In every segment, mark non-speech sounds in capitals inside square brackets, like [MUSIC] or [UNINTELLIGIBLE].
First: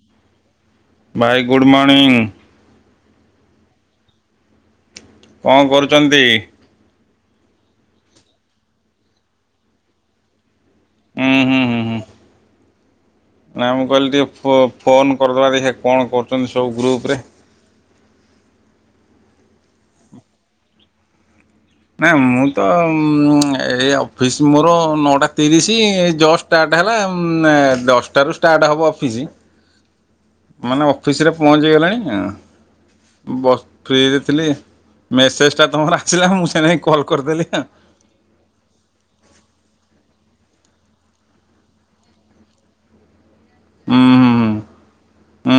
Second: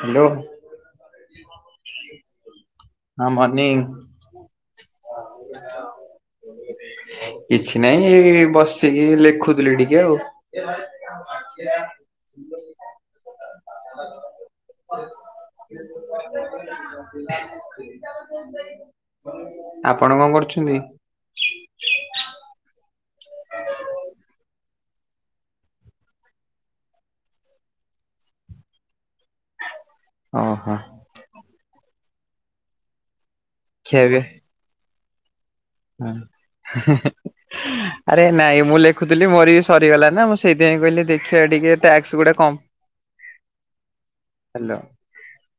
Hello. ଭାଇ good morning. ହଁ morning. କଣ କରୁଚନ୍ତି? କିଛି ନାଇଁ ବସିକି ଲେଖୁଥିଲି ଟିକେ ଆଉ। ଉଁ ହୁଁ ହୁଁ ହୁଁ। ନା ମୁଁ କହିଲି ଟିକେ ଫୋନ୍ କରିଦେବା ଦେଖିଆ କଣ କରୁଚନ୍ତି ସବୁ ଗ୍ରୁପ୍ ରେ। ଆପଣ କଣ କରୁଛନ୍ତି? ନା ମୁଁ ତ ଏଇ ଅଫିସ୍‌ ମୋର ନଅଟା ତିରିଶ ଏ ଜଷ୍ଟ ଷ୍ଟାର୍ଟ ହେଲା ଦଶଟାରୁ ଷ୍ଟାର୍ଟ ହେବ ଅଫିସ। ଓହୋ ମାନେ ଅଫିସରେ ପହଞ୍ଚିଗଲେଣି ବ ଖିଆ ଫ୍ରି ପିଆ ରେ ଥିଲି। ମେସେଜ୍ ଟା ତୁମର ହଁ। ଆସିଲା ମୁଁ ସେ ନେଇ କଲ୍ କରିଦେଲି ଆଉ। ଆରେ ନାଇଁ ମୁଁ ଲେଖୁଥିଲି ମୋର ବି ସରିଗଲା ନା ମୁଁ ସେଇଥିପାଇଁ କହିଲି ଦେଖିବା ଟିକେ ଟ୍ୟାକ୍ସ ଗୁଡା କମ୍ ହ [INAUDIBLE] ହ୍ୟାଲୋ। ଉଁ।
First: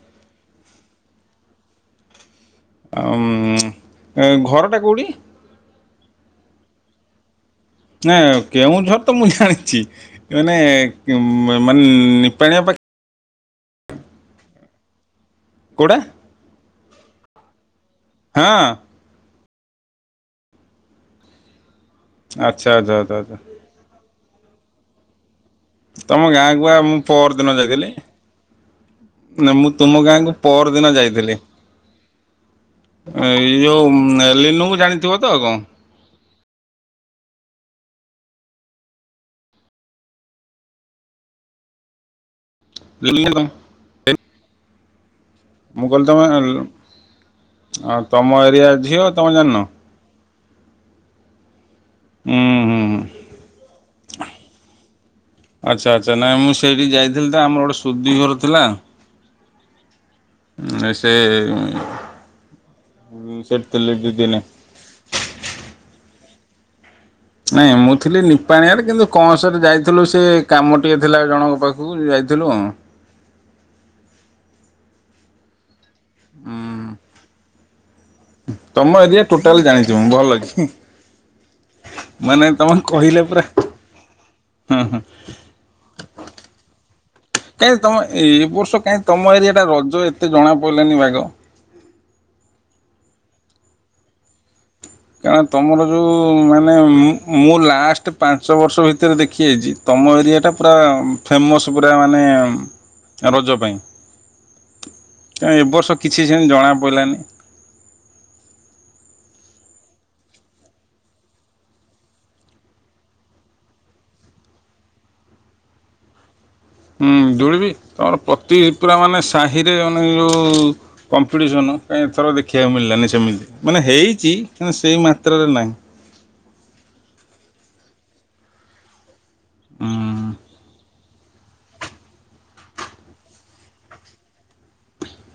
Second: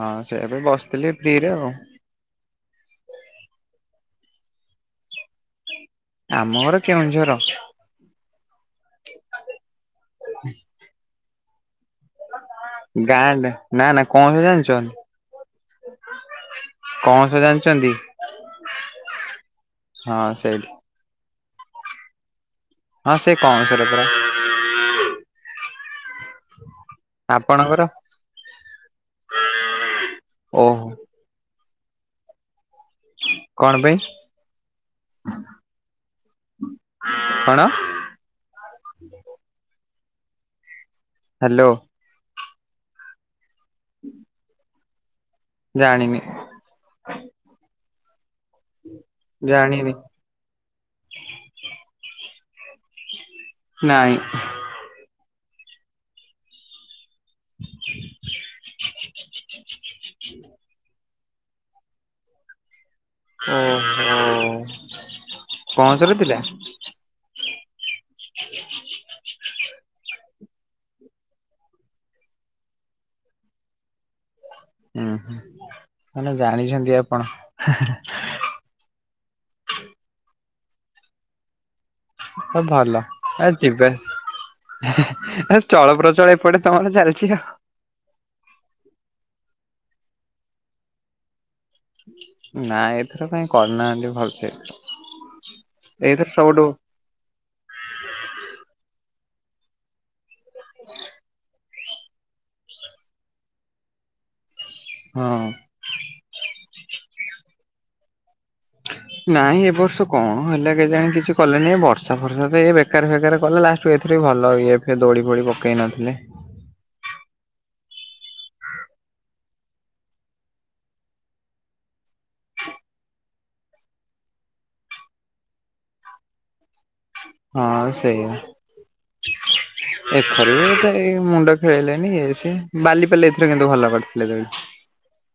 ହଁ ସେ ଏବେ ବସିଥିଲି ଫ୍ରି ରେ ଆଉ। ଅ ମ୍ ଘରଟା କୋଉଁଠି? ଆମ ଘର କେଉଁଝର। ନା କେଉଁଝର ତ ମୁଁ ଜାଣିଛି ମାନେ ମାନେ ନିପାଣିବା ଗାଁ ନାଁ ନା କଣ ଜାଣିଚନ୍‌? କୋଉଟା କଣ ସେ ଜାଣିଛନ୍ତି? ହଁ। ହଁ ସେଇ ଆଚ୍ଛା ଆଚ୍ଛା। ଆଚ୍ଛା ହଁ ସେ ଆଚ୍ଛା କଣ କଁସରପରା। ତମ ଗାଁ କୁ ଆ ମୁଁ ପରଦିନ ଆପଣଙ୍କର? ଯାଇଥିଲି। ନା ମୁଁ ତୁମ ଗାଁକୁ ଓହୋ ପରଦିନ ଯାଇଥିଲି। ଏଇ କଣ ଯୋଉ ପାଇଁ ଲିନୁ କୁ ଜାଣିଥିବ ତ ଉଁ କଣ? କଣ? ହ୍ୟାଲୋ। [UNINTELLIGIBLE] ହୁଁ। ମୁଁ କହିଲି ତମେ ତମ ଏରିଆ ଝିଅ ତମେ ଜାଣିନ? ଜାଣିନି। ହୁଁ ହୁଁ ହୁଁ ନାଇଁ। ଆଚ୍ଛା ଆଚ୍ଛା ନାଇଁ ମୁଁ ସେଇଠି ଯାଇଥିଲି ତ ଆମର ଗୋଟେ ସୁଧି ଘର ଥିଲା। ଉଁ ସେ ସେଠି ଥିଲି ଦି ଦିନ ଓହୋ କଅଁସର ପିଲା? ନାଇଁ ମୁଁ ଥିଲି ନିପାଣିଆରେ କିନ୍ତୁ କଅଁସର ଯାଇଥିଲୁ ସେ କାମ ଟିକେ ଥିଲା ଜଣଙ୍କ ପାଖକୁ ଯାଇଥିଲୁ ଆଉ। ହୁଁ ହୁଁ ମାନେ ହୁଁ ଜାଣିଛନ୍ତି ଆପଣ। ତମ ଏରିଆ ଟୋଟାଲ୍ ଜାଣିଛନ୍ତି ଭଲ କି। ମାନେ ହୋଉ ତମେ ଭଲ କହିଲେ ପୁରା ଆ ଯିବେ। ହଁ ହଁ ଚଳପ୍ରଚଳ ଏପଟେ ତମର ଚାଲିଚି ଆଉ। କାଇଁ ତମ ଏ ବର୍ଷ କାଇଁ ତମ ଏରିଆ ଟା ରଜ ଏତେ ଜଣା ପଡ଼ିଲାନି ବାଗ? ନା ଏଥର କାଇଁ କରିନାହାନ୍ତି ଭଲସେ। କାରଁ ତମର ଯୋଉ ଏଇଥର ସବୁଠୁ ମାନେ ଉଁ ମ୍ ମୁଁ ଲାଷ୍ଟ ପାଞ୍ଚ ବର୍ଷ ଭିତରେ ଦେଖି ଯାଇଚି ତମ ଏରିଆଟା ପୁରା ଫେମସ୍ ପୁରା ମାନେ ରଜ ପାଇଁ। ହଁ। କାଇଁ ଏବର୍ଷ କିଛି ସେମିତି ଜଣା ପଇଲାନି। ନାଇଁ ଏ ବର୍ଷ କଣ ହେଲା କେଜାଣି କିଛି କଲେନେଇଁ ବର୍ଷା ଫର୍ଷା ତ ଏ ବେକାର ଫେକାର କଲା ଲାଷ୍ଟ ଏଥିରେ ଭଲ ଇଏ ଫିଏ ଦୋଳି ଫୋଳି ପକେଇ ନଥିଲେ। ହୁଁ ଦୋଳିବି ଅ ପ୍ରତି ପୁରା ମାନେ ସାହିରେ ମାନେ ଯୋଉ କମ୍ପିଟିସନ କାଇଁ ଏଥର ଦେଖିବାକୁ ମିଳିଲାନି ସେମିତି। ମାନେ ହେଇଚି କିନ୍ତୁ ସେଇ ମାତ୍ରାରେ ନାହିଁ। ହଁ ସେଇଆ। ହୁଁ ଏ ଥର ବି ସେ ଏ ମୁଣ୍ଡ ଖେଳେଇଲେନି। ଇଏ ସିଏ ବାଲିପାଲି ଏଥର କିନ୍ତୁ ଭଲ କରିଥିଲେ ଦୋଳି।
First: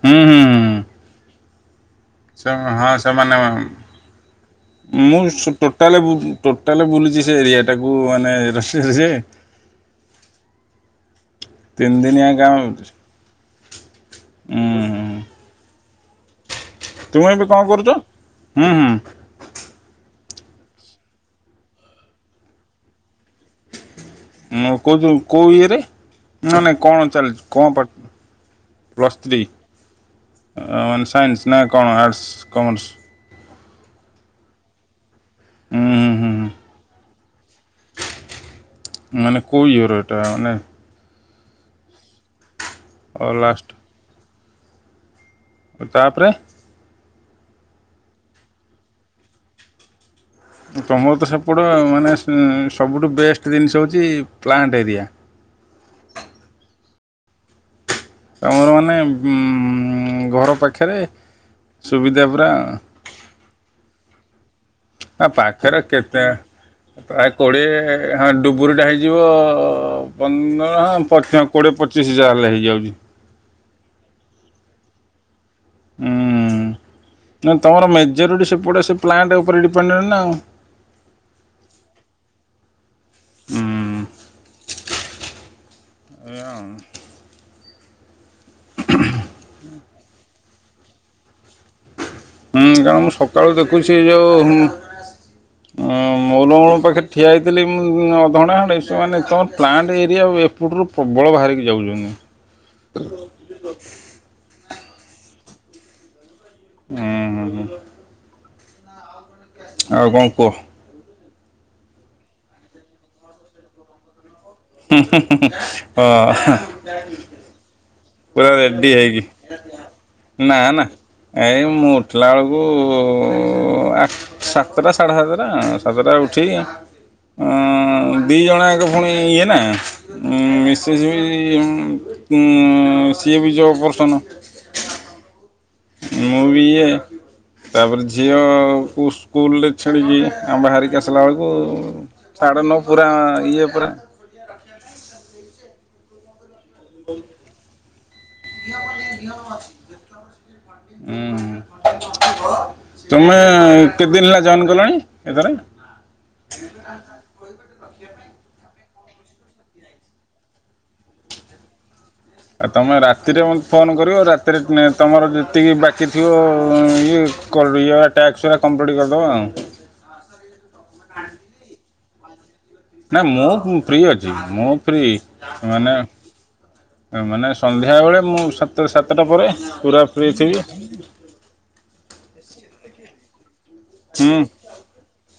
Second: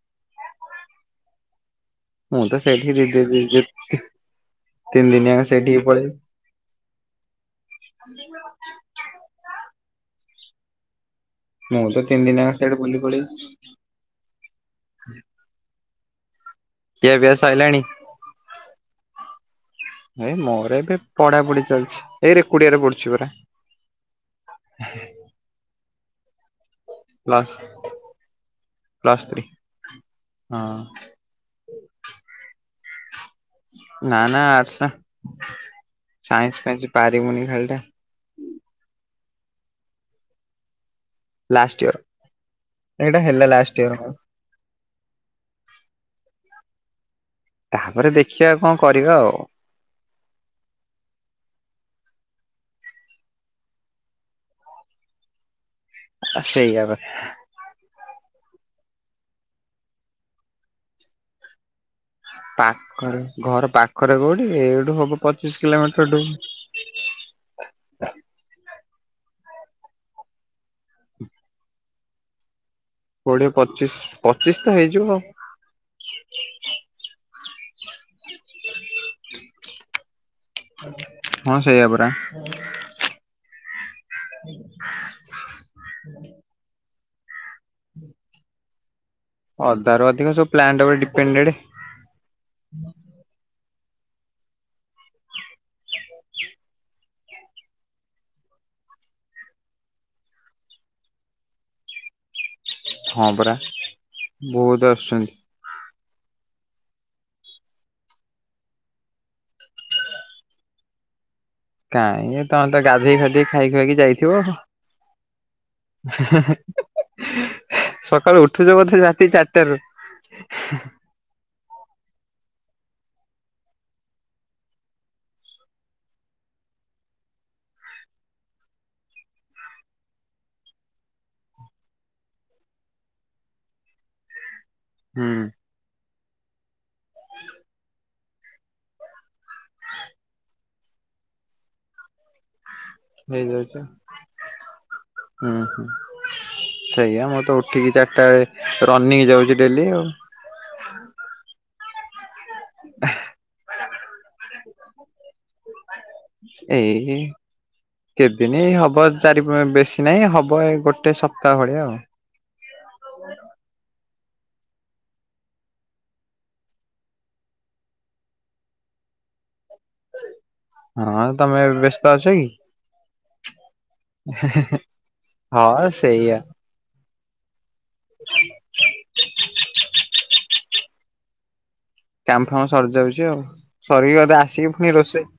ହୁଁ ହୁଁ। ହୁଁ। ମୁଁ ସେ ତ ସେଇଠି ହଁ ଦି ଦି ସେମାନେ ଦି ମ, ଦି ତିନି ଦିନିଆଙ୍କ ମୁଁ ସେଇଠିକି ଟୋଟାଲି ବୁ ପଳେଇବି ଟୋଟାଲି ବୁଲିଚି ସେ ଏରିଆ ଟାକୁ ମାନେ। [UNINTELLIGIBLE] ମୁଁ ତ ତିନି ଦିନିଆ ଦିନି ଗାଁ ହେଲା ହୁଁ ସିଆଡେ ବୁଲି ବୁଲି ଖିଆ ପିଆ ତୁମେ ଏବେ କଣ ସଇଲାଣି? କରୁଚ? ହୁଁ ହୁଁ। ଏ ମୋର ଏବେ ପଢା ପଢି ଚାଲିଛି। ଏଇ ରେକୋଡିଆ ରେ ପଢୁଛି ପରା। ମୋ କଉତୁ କୋଉ ଇଏରେ, ନା ନା କଣ ଚାଲିଚୁ ପ୍ଲସ୍ କଣ ପା, ପ୍ଲସ୍ ଥ୍ରୀ ହଁ ଅ ମାନେ ସାଇନ୍ସ ନା କଣ ଆର୍ଟ୍ସ କମର୍ସ? ନା ନା ଆର୍ଟସ ନା। ହୁଁ ହୁଁ ହୁଁ ହୁଁ ସାଇନ୍ସ ଫାଇନ୍ସ ପାରିବୁନି ଖାଲିଟା ମାନେ କୋଉ ଇୟର ଏଟା ମାନେ ଲାଷ୍ଟ ଇୟର। ଏଇଟା ହେଲା ଲାଷ୍ଟ ଇୟର ମୋର। ତାପରେ ତାପରେ ଦେଖିବା କଣ କରିବା ଆଉ। ତମର ତ ସେପଟୁଆ ମାନେ ସବୁଠୁ ବେଷ୍ଟ ଜିନିଷ ହଉଚି ପ୍ଲାଣ୍ଟ ଏରିଆ। ସେଇଆ ପା। ତମର ମାନେ ବୁଁ ଘର ପାଖରେ ସୁବିଧା ପୁରା। ପାଖରେ ଘର ପାଖରେ କୋଉଠି ଏଇଠୁ ହ ଆ ପାଖେରେ କେତେ ପ୍ରାୟ କୋଡିଏ ହଁ ଡୁବୁରିଟା ହେଇଯିବ ପନ୍ଦର ହଁ ପ୍ରଥ କୋଡ଼ିଏ ପଚିଶି ଯାହେଲେ ହେଇଯାଉଚି। କୋଡିଏ ପଚିଶ୍ ପଚିଶ୍ ତ ହେଇଯିବ ଆଉ। ଉଁ, ନା ତମର ମେଜରିଟି ସେପଟେ ସେ ପ୍ଲାଣ୍ଟ୍ ଉପରେ ଡିପେଣ୍ଡେଡ୍ ନା ଆଉ। ହଁ ସେଇଆ ପରା। ହୁଁ [INAUDIBLE] ଅଧାରୁ ଅଧିକ ସବୁ ପ୍ଲାଣ୍ଟ ଉପରେ ଡିପେଣ୍ଡେଡ଼୍। ହୁଁ କାରଣ ମୁଁ ସକାଳୁ ଦେଖୁଚି ସେ ଯୋଉ ଅଁ ମହୁଲବଣ ପାଖରେ ଠିଆ ହେଇଥିଲି ମୁଁ ଅଧଘଣ୍ଟା ଖଣ୍ଡେ ସେମାନେ ତମ ପ୍ଲାଣ୍ଟ ଏରିଆ ଆଉ ଏ ପଟରୁ ପ୍ରବଳ ବାହାରିକି ଯାଉଚନ୍ତି। ହଁ ପରା। ବହୁତ୍ ଆସୁଛନ୍ତି। [INAUDIBLE] ଆଉ କଣ କୁହ? କାଇଁ ତମେ ତ ଗାଧେଇ ଫାଧେଇ ଖାଇ ଖୁଆ କି ଯାଇଥିବ। ହୁଁ ହୁଁ ହୁଁ ହଁ [UNINTELLIGIBLE] ସକାଳୁ ପୁରା ଉଠୁଚ ରେଡି ବୋଧେ ହେଇକି ରାତି ଚାରିଟାରୁ? ନା ନା ଏଇ ମୁଁ ଉଠିଲା ବେଳକୁ ଉ ଆ ସାତଟା ସାଢେ ସାତଟା ସାତଟା ରେ ଉଠିକି ଅ ଦି ଜଣ ଜାକ ପୁଣି ଇଏ ନା। ଉଁ ମିସେସ୍ ବି ଉଁ ଉଁ ସିଏ ବି ଜବ୍ ପର୍ସନ। ହୁଁ। ମୁଁ ବି ଇଏ। ତାପରେ ଝିଅ କୁ ସ୍କୁଲ ଲେ ଛେଡ଼ିକି ଆମେ ବାହାରିକି ଆସିଲା ଏଳୁକୁ ସାଢ଼େ ନଅ ପୁରା ଇଏ ପୁଡ଼ା ଉୁଁ। ସୋଇଆ ମୁଁ ତ ଉଠିକି ଚାରଟା ଏଳେ ରନିଂ ଯାଉଚି ଡେଲି ଆଉ। ଉୁଁ ହୁଁ। ତୁମେ କେ ଦିନି ହେଲା ଜଏନ୍‌ କଲଣି? ଏତରେ। ନ୍ୟଜଲାଣ୍ଡ ଟା କହିପାରିବ! କେତେନି ହବ ଚାରି ପା ବେଶୀ ନାଇଁ ହବ ଏ ଗୋଟେ ସପ୍ତା ଭଳିଆ ଆଉ। ଆଉ ତମେ ରାତିରେ ମୋତ୍ ଫୋନ୍ କରିବ ରାତିରେ ତୁମେ ତମର ଯେତିକି ବାକି ଥିବ ଇଏ କଲିଆ ଟାକ୍ସ୍ ଉଆ କମପ୍ଲିଟ୍ କରିଦବା ଆଉଁ। ହଁ ତମେ ଏ ବ୍ୟସ୍ତ ଅଛ କି? ନା ମୁଁ ଉୁଁ ଫ୍ରି ଅଚି ମୁଁ ଫ୍ରି ହଁ ମାନେ ସେଇଆ ମାନେ ସନ୍ଧ୍ୟା ବେଳେ ମୁଁ ସାତ୍ ସାତଟା ପରେ ପୁରା ଫ୍ରି ଥିବି। କାମ୍ ଫାମ ସର୍ ଯାଉଚି ଆଉ ସରିିକି ବାଦେ ଆସିକି ଫୁଣି ରୋଷେ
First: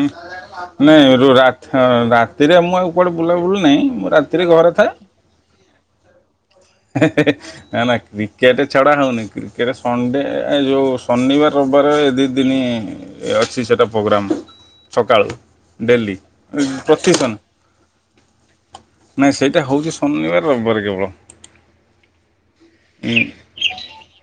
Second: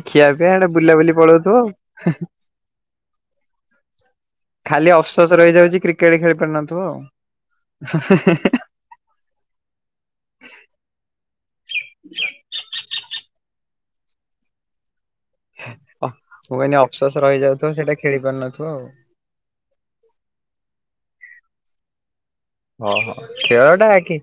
ଉୁଁ ନାଇଁ ପଳଉଥିବ ରାତ୍ ଆଉ ରାତିରେ ମୁଁ ଆଉ କୁଆଡେ ବୁଲା ବୁଲି ନେଇଁ ମୁଁ ରା ତିରେ ଘରେ ଖାଲି ଥାଏ ଅଫସୋସ ରହିଯାଉଛି କ୍ରିକେଟ ଖେଳି ପାରୁନଥିବ ଆଉ। ନା ନା କ୍ରିକେଟେ ଛାଡ଼ା ହଉନି କ୍ରିକେଟ୍ ସଣ୍ଡେ ଯୋଉ ଶନିବାର, ରବିବାର ଏ ଦି ଦିନି ଏ ଅଛି ସେଟା ପୋଗ୍ରାମ୍। ସକାଳୁ। ଅହ୍ ମୁଁ କହିନି ପ୍ରତି ଅପସୋସ ଶନି ରହିଯାଉଥିବ ସେଟା ଖେଳି ପାରୁନଥିବ ଆଉ। ନାଇଁ ସେଇଟା ହଉଚି ଶନିବାର, ରବିବାର କେବଳ। ଅ ହ ଉଁ ଖେଳ ଟା ଆଗେ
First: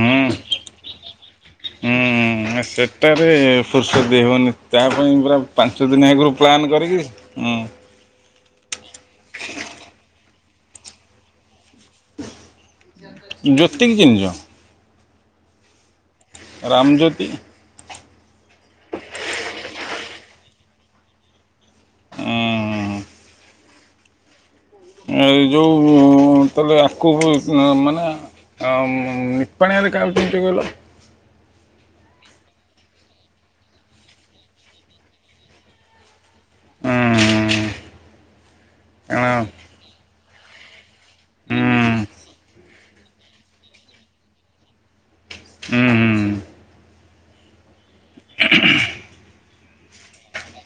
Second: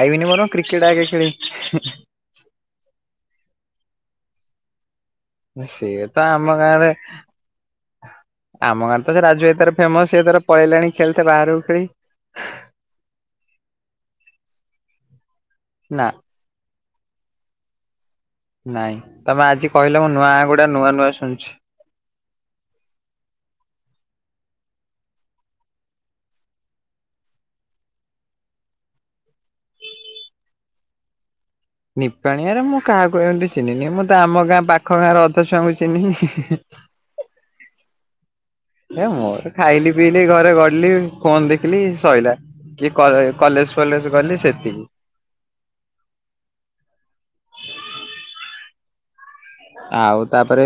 ହୁଁ ବରଂ କ୍ରିକେଟ ଆଗେ ଖେଳିବି। ହୁଁ ସେଟାରେ ଫୁର୍ସତ ଦେଇହବନି ତା ପାଇଁ ପୁରା ପାଞ୍ଚ ସିଏ ଦିନି ତ ଆଗୁରୁ ଆମ ପ୍ଲାନ୍ ଗାଁରେ କରିକି ଉୁଁ ଆମ ଗାଁ ତ ସେ ରାଜୁ ଭାଇ ତାର ଫେମସ ସେ ତାର ପଳେଇଲାଣି ଖେଳିତେ ବାହାରକୁ ଖେଳି ଜ୍ୟୋତି କିଂ ଚିନିଚ? ନା। ରାମଜ୍ୟୋତି? ନାଇଁ ତମେ ଆଜି କହିଲ ମୁଁ ନୂଆ ଗୁଡା ନୂଆ ନୂଆ ଶୁଣୁଛି। ଉୁଁ। ଏ ଯୋଉ ଉଁ ତାହେଲେ ଆକୁ ମାନେ ଆଉଁ ନିପାଣିଆରେ କାହାକୁ ଚିନିଚ କହିଲ? ନିପାଣିଆରେ ମୁଁ କାହାକୁ ଏମିତି ଚିନିନି ମୁଁ ତ ଆମ ଗାଁ ପାଖ ଗାଁର ଅଧେ ଛୁଆଙ୍କୁ ଚିହ୍ନିନି। ହୁଁ ଏ ମୋର ଖାଇଲି ପିଇଲି ଘରେ ଗଡିଲି ଫୋନ ଦେଖିଲି ସଇଲା। କି କଳେ କଲେଜ ଫଲେଜ ଗଲି ସେତିକି। ଉୁଁ ହୁଁ। [INAUDIBLE] ଆଉ ତାପରେ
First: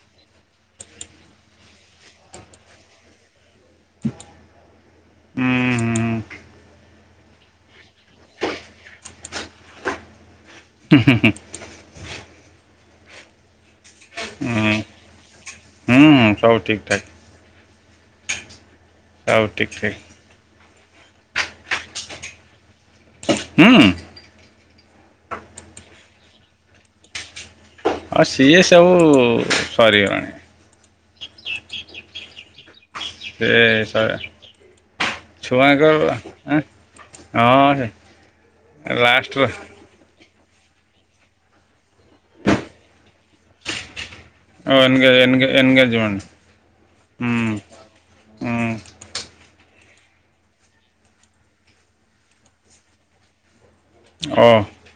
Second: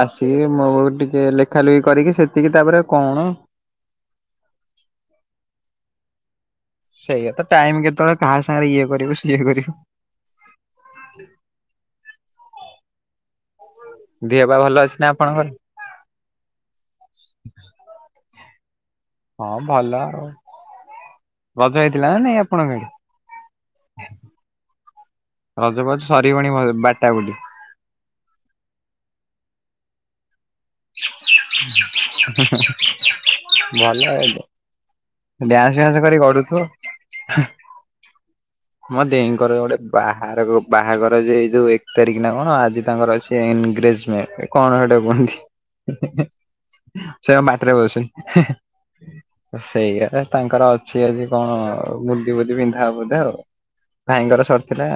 ଆସିକି ମୋ ଟିକେ ଲେଖା ଲୁଖି କରିକି ସେତିକି ତାପରେ କଣ। ଉୁଁ ହୁଁ। ସେଇଆ ତ ଟାଇମ୍ କେତ [UNINTELLIGIBLE] କାହା ସାଙ୍ଗରେ ଇଏ କରିବୁ ସିଏ କରି [UNINTELLIGIBLE] ଦିଅ ପା ଭଲ ଅଛି ନା ଆପଣଙ୍କର? ହୁଁ ସବୁ ଠିକ୍ ଠାକ୍। ସବୁ ହଁ ଠିକ୍ ଠାକ୍ ଭଲ ଆଉ ଅଜ ହେଇଥିଲା ନା ନାଇଁ ଆପଣଙ୍କ ଏଠି? ହୁଁ। ରଜଫଜ ସରିବଣି ବୋ [UNINTELLIGIBLE] ବାଟା ବୋ [UNINTELLIGIBLE] ଅ ସିଏ ସବୁ ସରିଗଲାଣି। [INAUDIBLE] ଡ୍ୟାନ୍ସ୍ ସେ ଛୁଆଙ୍କର ଫ୍ୟାନ୍ସ୍ କରି ଗଡୁଥୁବ ହଁ ମୋ ଲାଷ୍ଟର ଦେଇଙ୍କର ଗୋଟେ ବାହାରଗୋଉ ବାହାଘର ଯେ ଯୋଉ ଏକ ତାରିଖ ନା କଣ ଆଜି ତାଙ୍କର ଅଛି ଏନଗ୍ରେଜମେଣ୍ଟ। କଣ ସେଟେ କୁହନ୍ତି ଏନଗେଜମେଣ୍ଟ ହୁଁ ସେ ପାଟିରେ ପସୁନି ହୁଁ ସେଇଆ ତାଙ୍କର ଅଛି ଆଜି କଣ ମୁଦି ବୁଦି ପିନ୍ଧା ବୋଧେ ଆଉ ଭାଇଙ୍କର ସରିଥିଲା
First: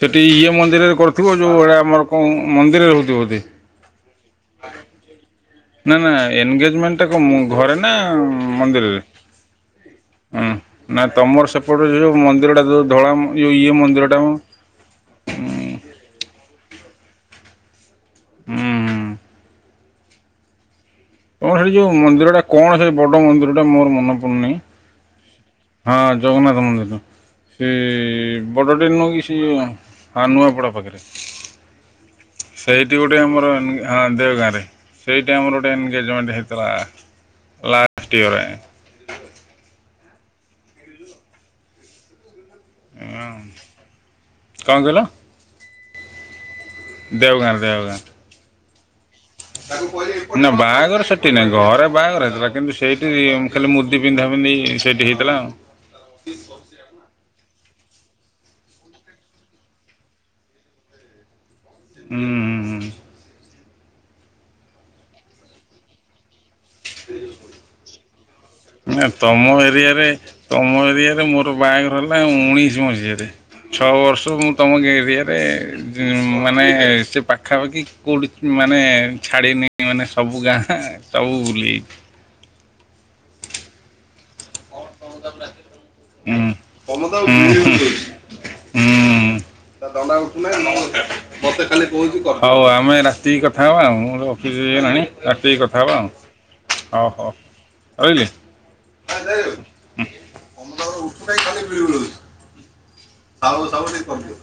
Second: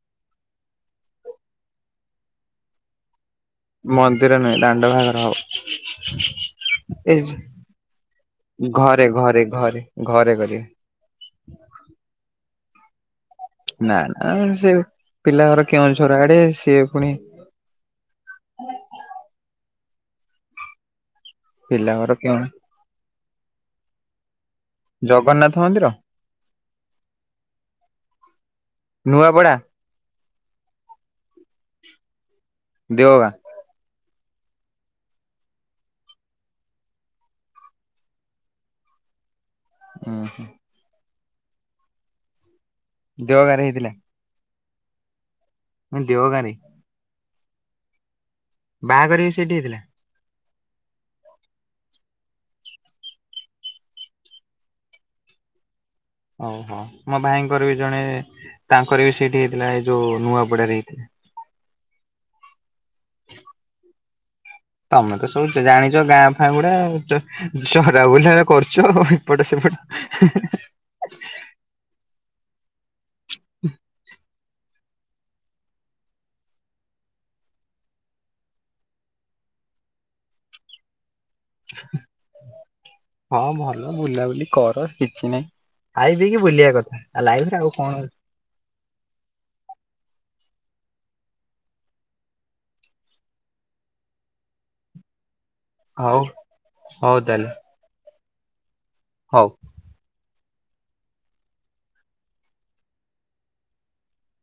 ସେଇଠି ଇଏ ମନ୍ଦିରରେ କରିଥିବ ଯେଉଁ ଏଡ଼ଆ ଆମର ମନ୍ଦିରରେ ହେଉଥିବ ବୋଧେ ମନ୍ଦିର ନୁହେଁ ଦାଣ୍ଡ ବାଘର ନା ନା ଏନଗେଜମେଣ୍ଟଟା ହବ କଣ ଘରେ ନା ଘରେ ଘରେ ଘରେ ଘରେକରିବେ। ନାଁ ତମର ସେପଟେ ଯୋଉ ମନ୍ଦିରଟା ଯୋଉ ଧଳା ଯୋଉ ଇଏ ମନ୍ଦିର ଟା ମ ସେ ପିଲା ଘର କେଉଁଝର ଆଡେ ସିଏ ପୁଣି ହୁଁ। ତଣ ସେଠ ଯେଉଁ ପିଲାଘର କେଉଁ ମନ୍ଦିରଟା ଣ ସେ ବଡ଼ ମନ୍ଦିରଟା ମୋର ମନେ ପଡ଼ୁନାହିଁ ଜଗନ୍ନାଥ ମନ୍ଦିର। ହଁ ଜଗନ୍ନାଥ ମନ୍ଦିର। ସେ ବଡ଼ ଟେନ କି ସେ ନୂଆପଡା ହ ନୁହଁପଡ଼ା ପାଖରେ। ସେଇଠି ଗୋଟେ ଦେଓଗାଁ ଆମର ହଁ ଦେଓଗାଁରେ ସେଇ ଟାଇମ୍ର ଗୋଟେ ଏନଗେଜମେଣ୍ଟ ହେଇଥିଲା ଲାଷ୍ଟ ଇୟର। ହୁଁ ହୁ। ଦେଓଗାଁ ରେ ହେଇଥିଲା। କଣ କହିଲ? ଦେଓଗାଁ ରେ। ଦେଓଗାଁ ରେ ଦେଓଗାଁ ରେ। ବାହାଘର ସେଇଠି ହେଇଥିଲା ତାକୁ କହିବି ନା ବାହାଘର ସେଠି ନାଇଁ ଘରେ ବାହାଘର ହେଇଥିଲା କିନ୍ତୁ ସେଇଠି ଖାଲି ମୁଦି ପିନ୍ଧା ପିନ୍ଧି ସେଇଠି ହେଇଥିଲା ଆଉ। ଓହୋ ମୋ ଭାଇଙ୍କର ବି ଜଣେ ତାଙ୍କର ବି ସେଇଠି ହେଇଥିଲା ଏଇ ଯୋଉ ନୂଆ ବଡାରେ ହେଇଥିଲା। ହୁଁ ହୁଁ ହୁଁ। [INAUDIBLE] ତମେ ତ ସବୁ ଜାଣିଛ ଗାଁ ଫାାଗୁଡା ଚରା ବୁଲା କରୁଛ ନା ଏପଟ ତମ ସେପଟ ଏରିଆରେ ତମ ଏରିଆରେ ମୋର ବାହା ହେଲା ଉଣେଇଶି ମସିହାରେ ଛଅ ବର୍ଷ ମୁଁ ତମ ଏରିଆରେ ମାନେ ସେ ପାଖାପାଖି କେଉଠି ମାନେ ଛାଡ଼ିନ ମାନେ ସବୁ ଗାଁ ସବୁ ବୁଲି ହଁ ଭଲ ବୁଲାବୁଲି କର କିଛି ନାହିଁ ଆଇବି କି ହୁଁ। ବୁଲିବା କଥା ତମେ ତ ଆଉ ବୁଲି ଲାଇରେ ଆଉ ବୁଲି ଯାଇଛ। କଣ ଅଛି। ହୁଁ। [UNINTELLIGIBLE] ହଉ ଆମେ ରାତି କଥା ହବା ଆ ଅଫିସଇଲାଣି ରାତି କ ହେ ହ ହଉ ହଉ ହୋ। ତାହେଲେ ରହିଲି। ହଉ। ସଉ ସବୁଠିକ କରୁ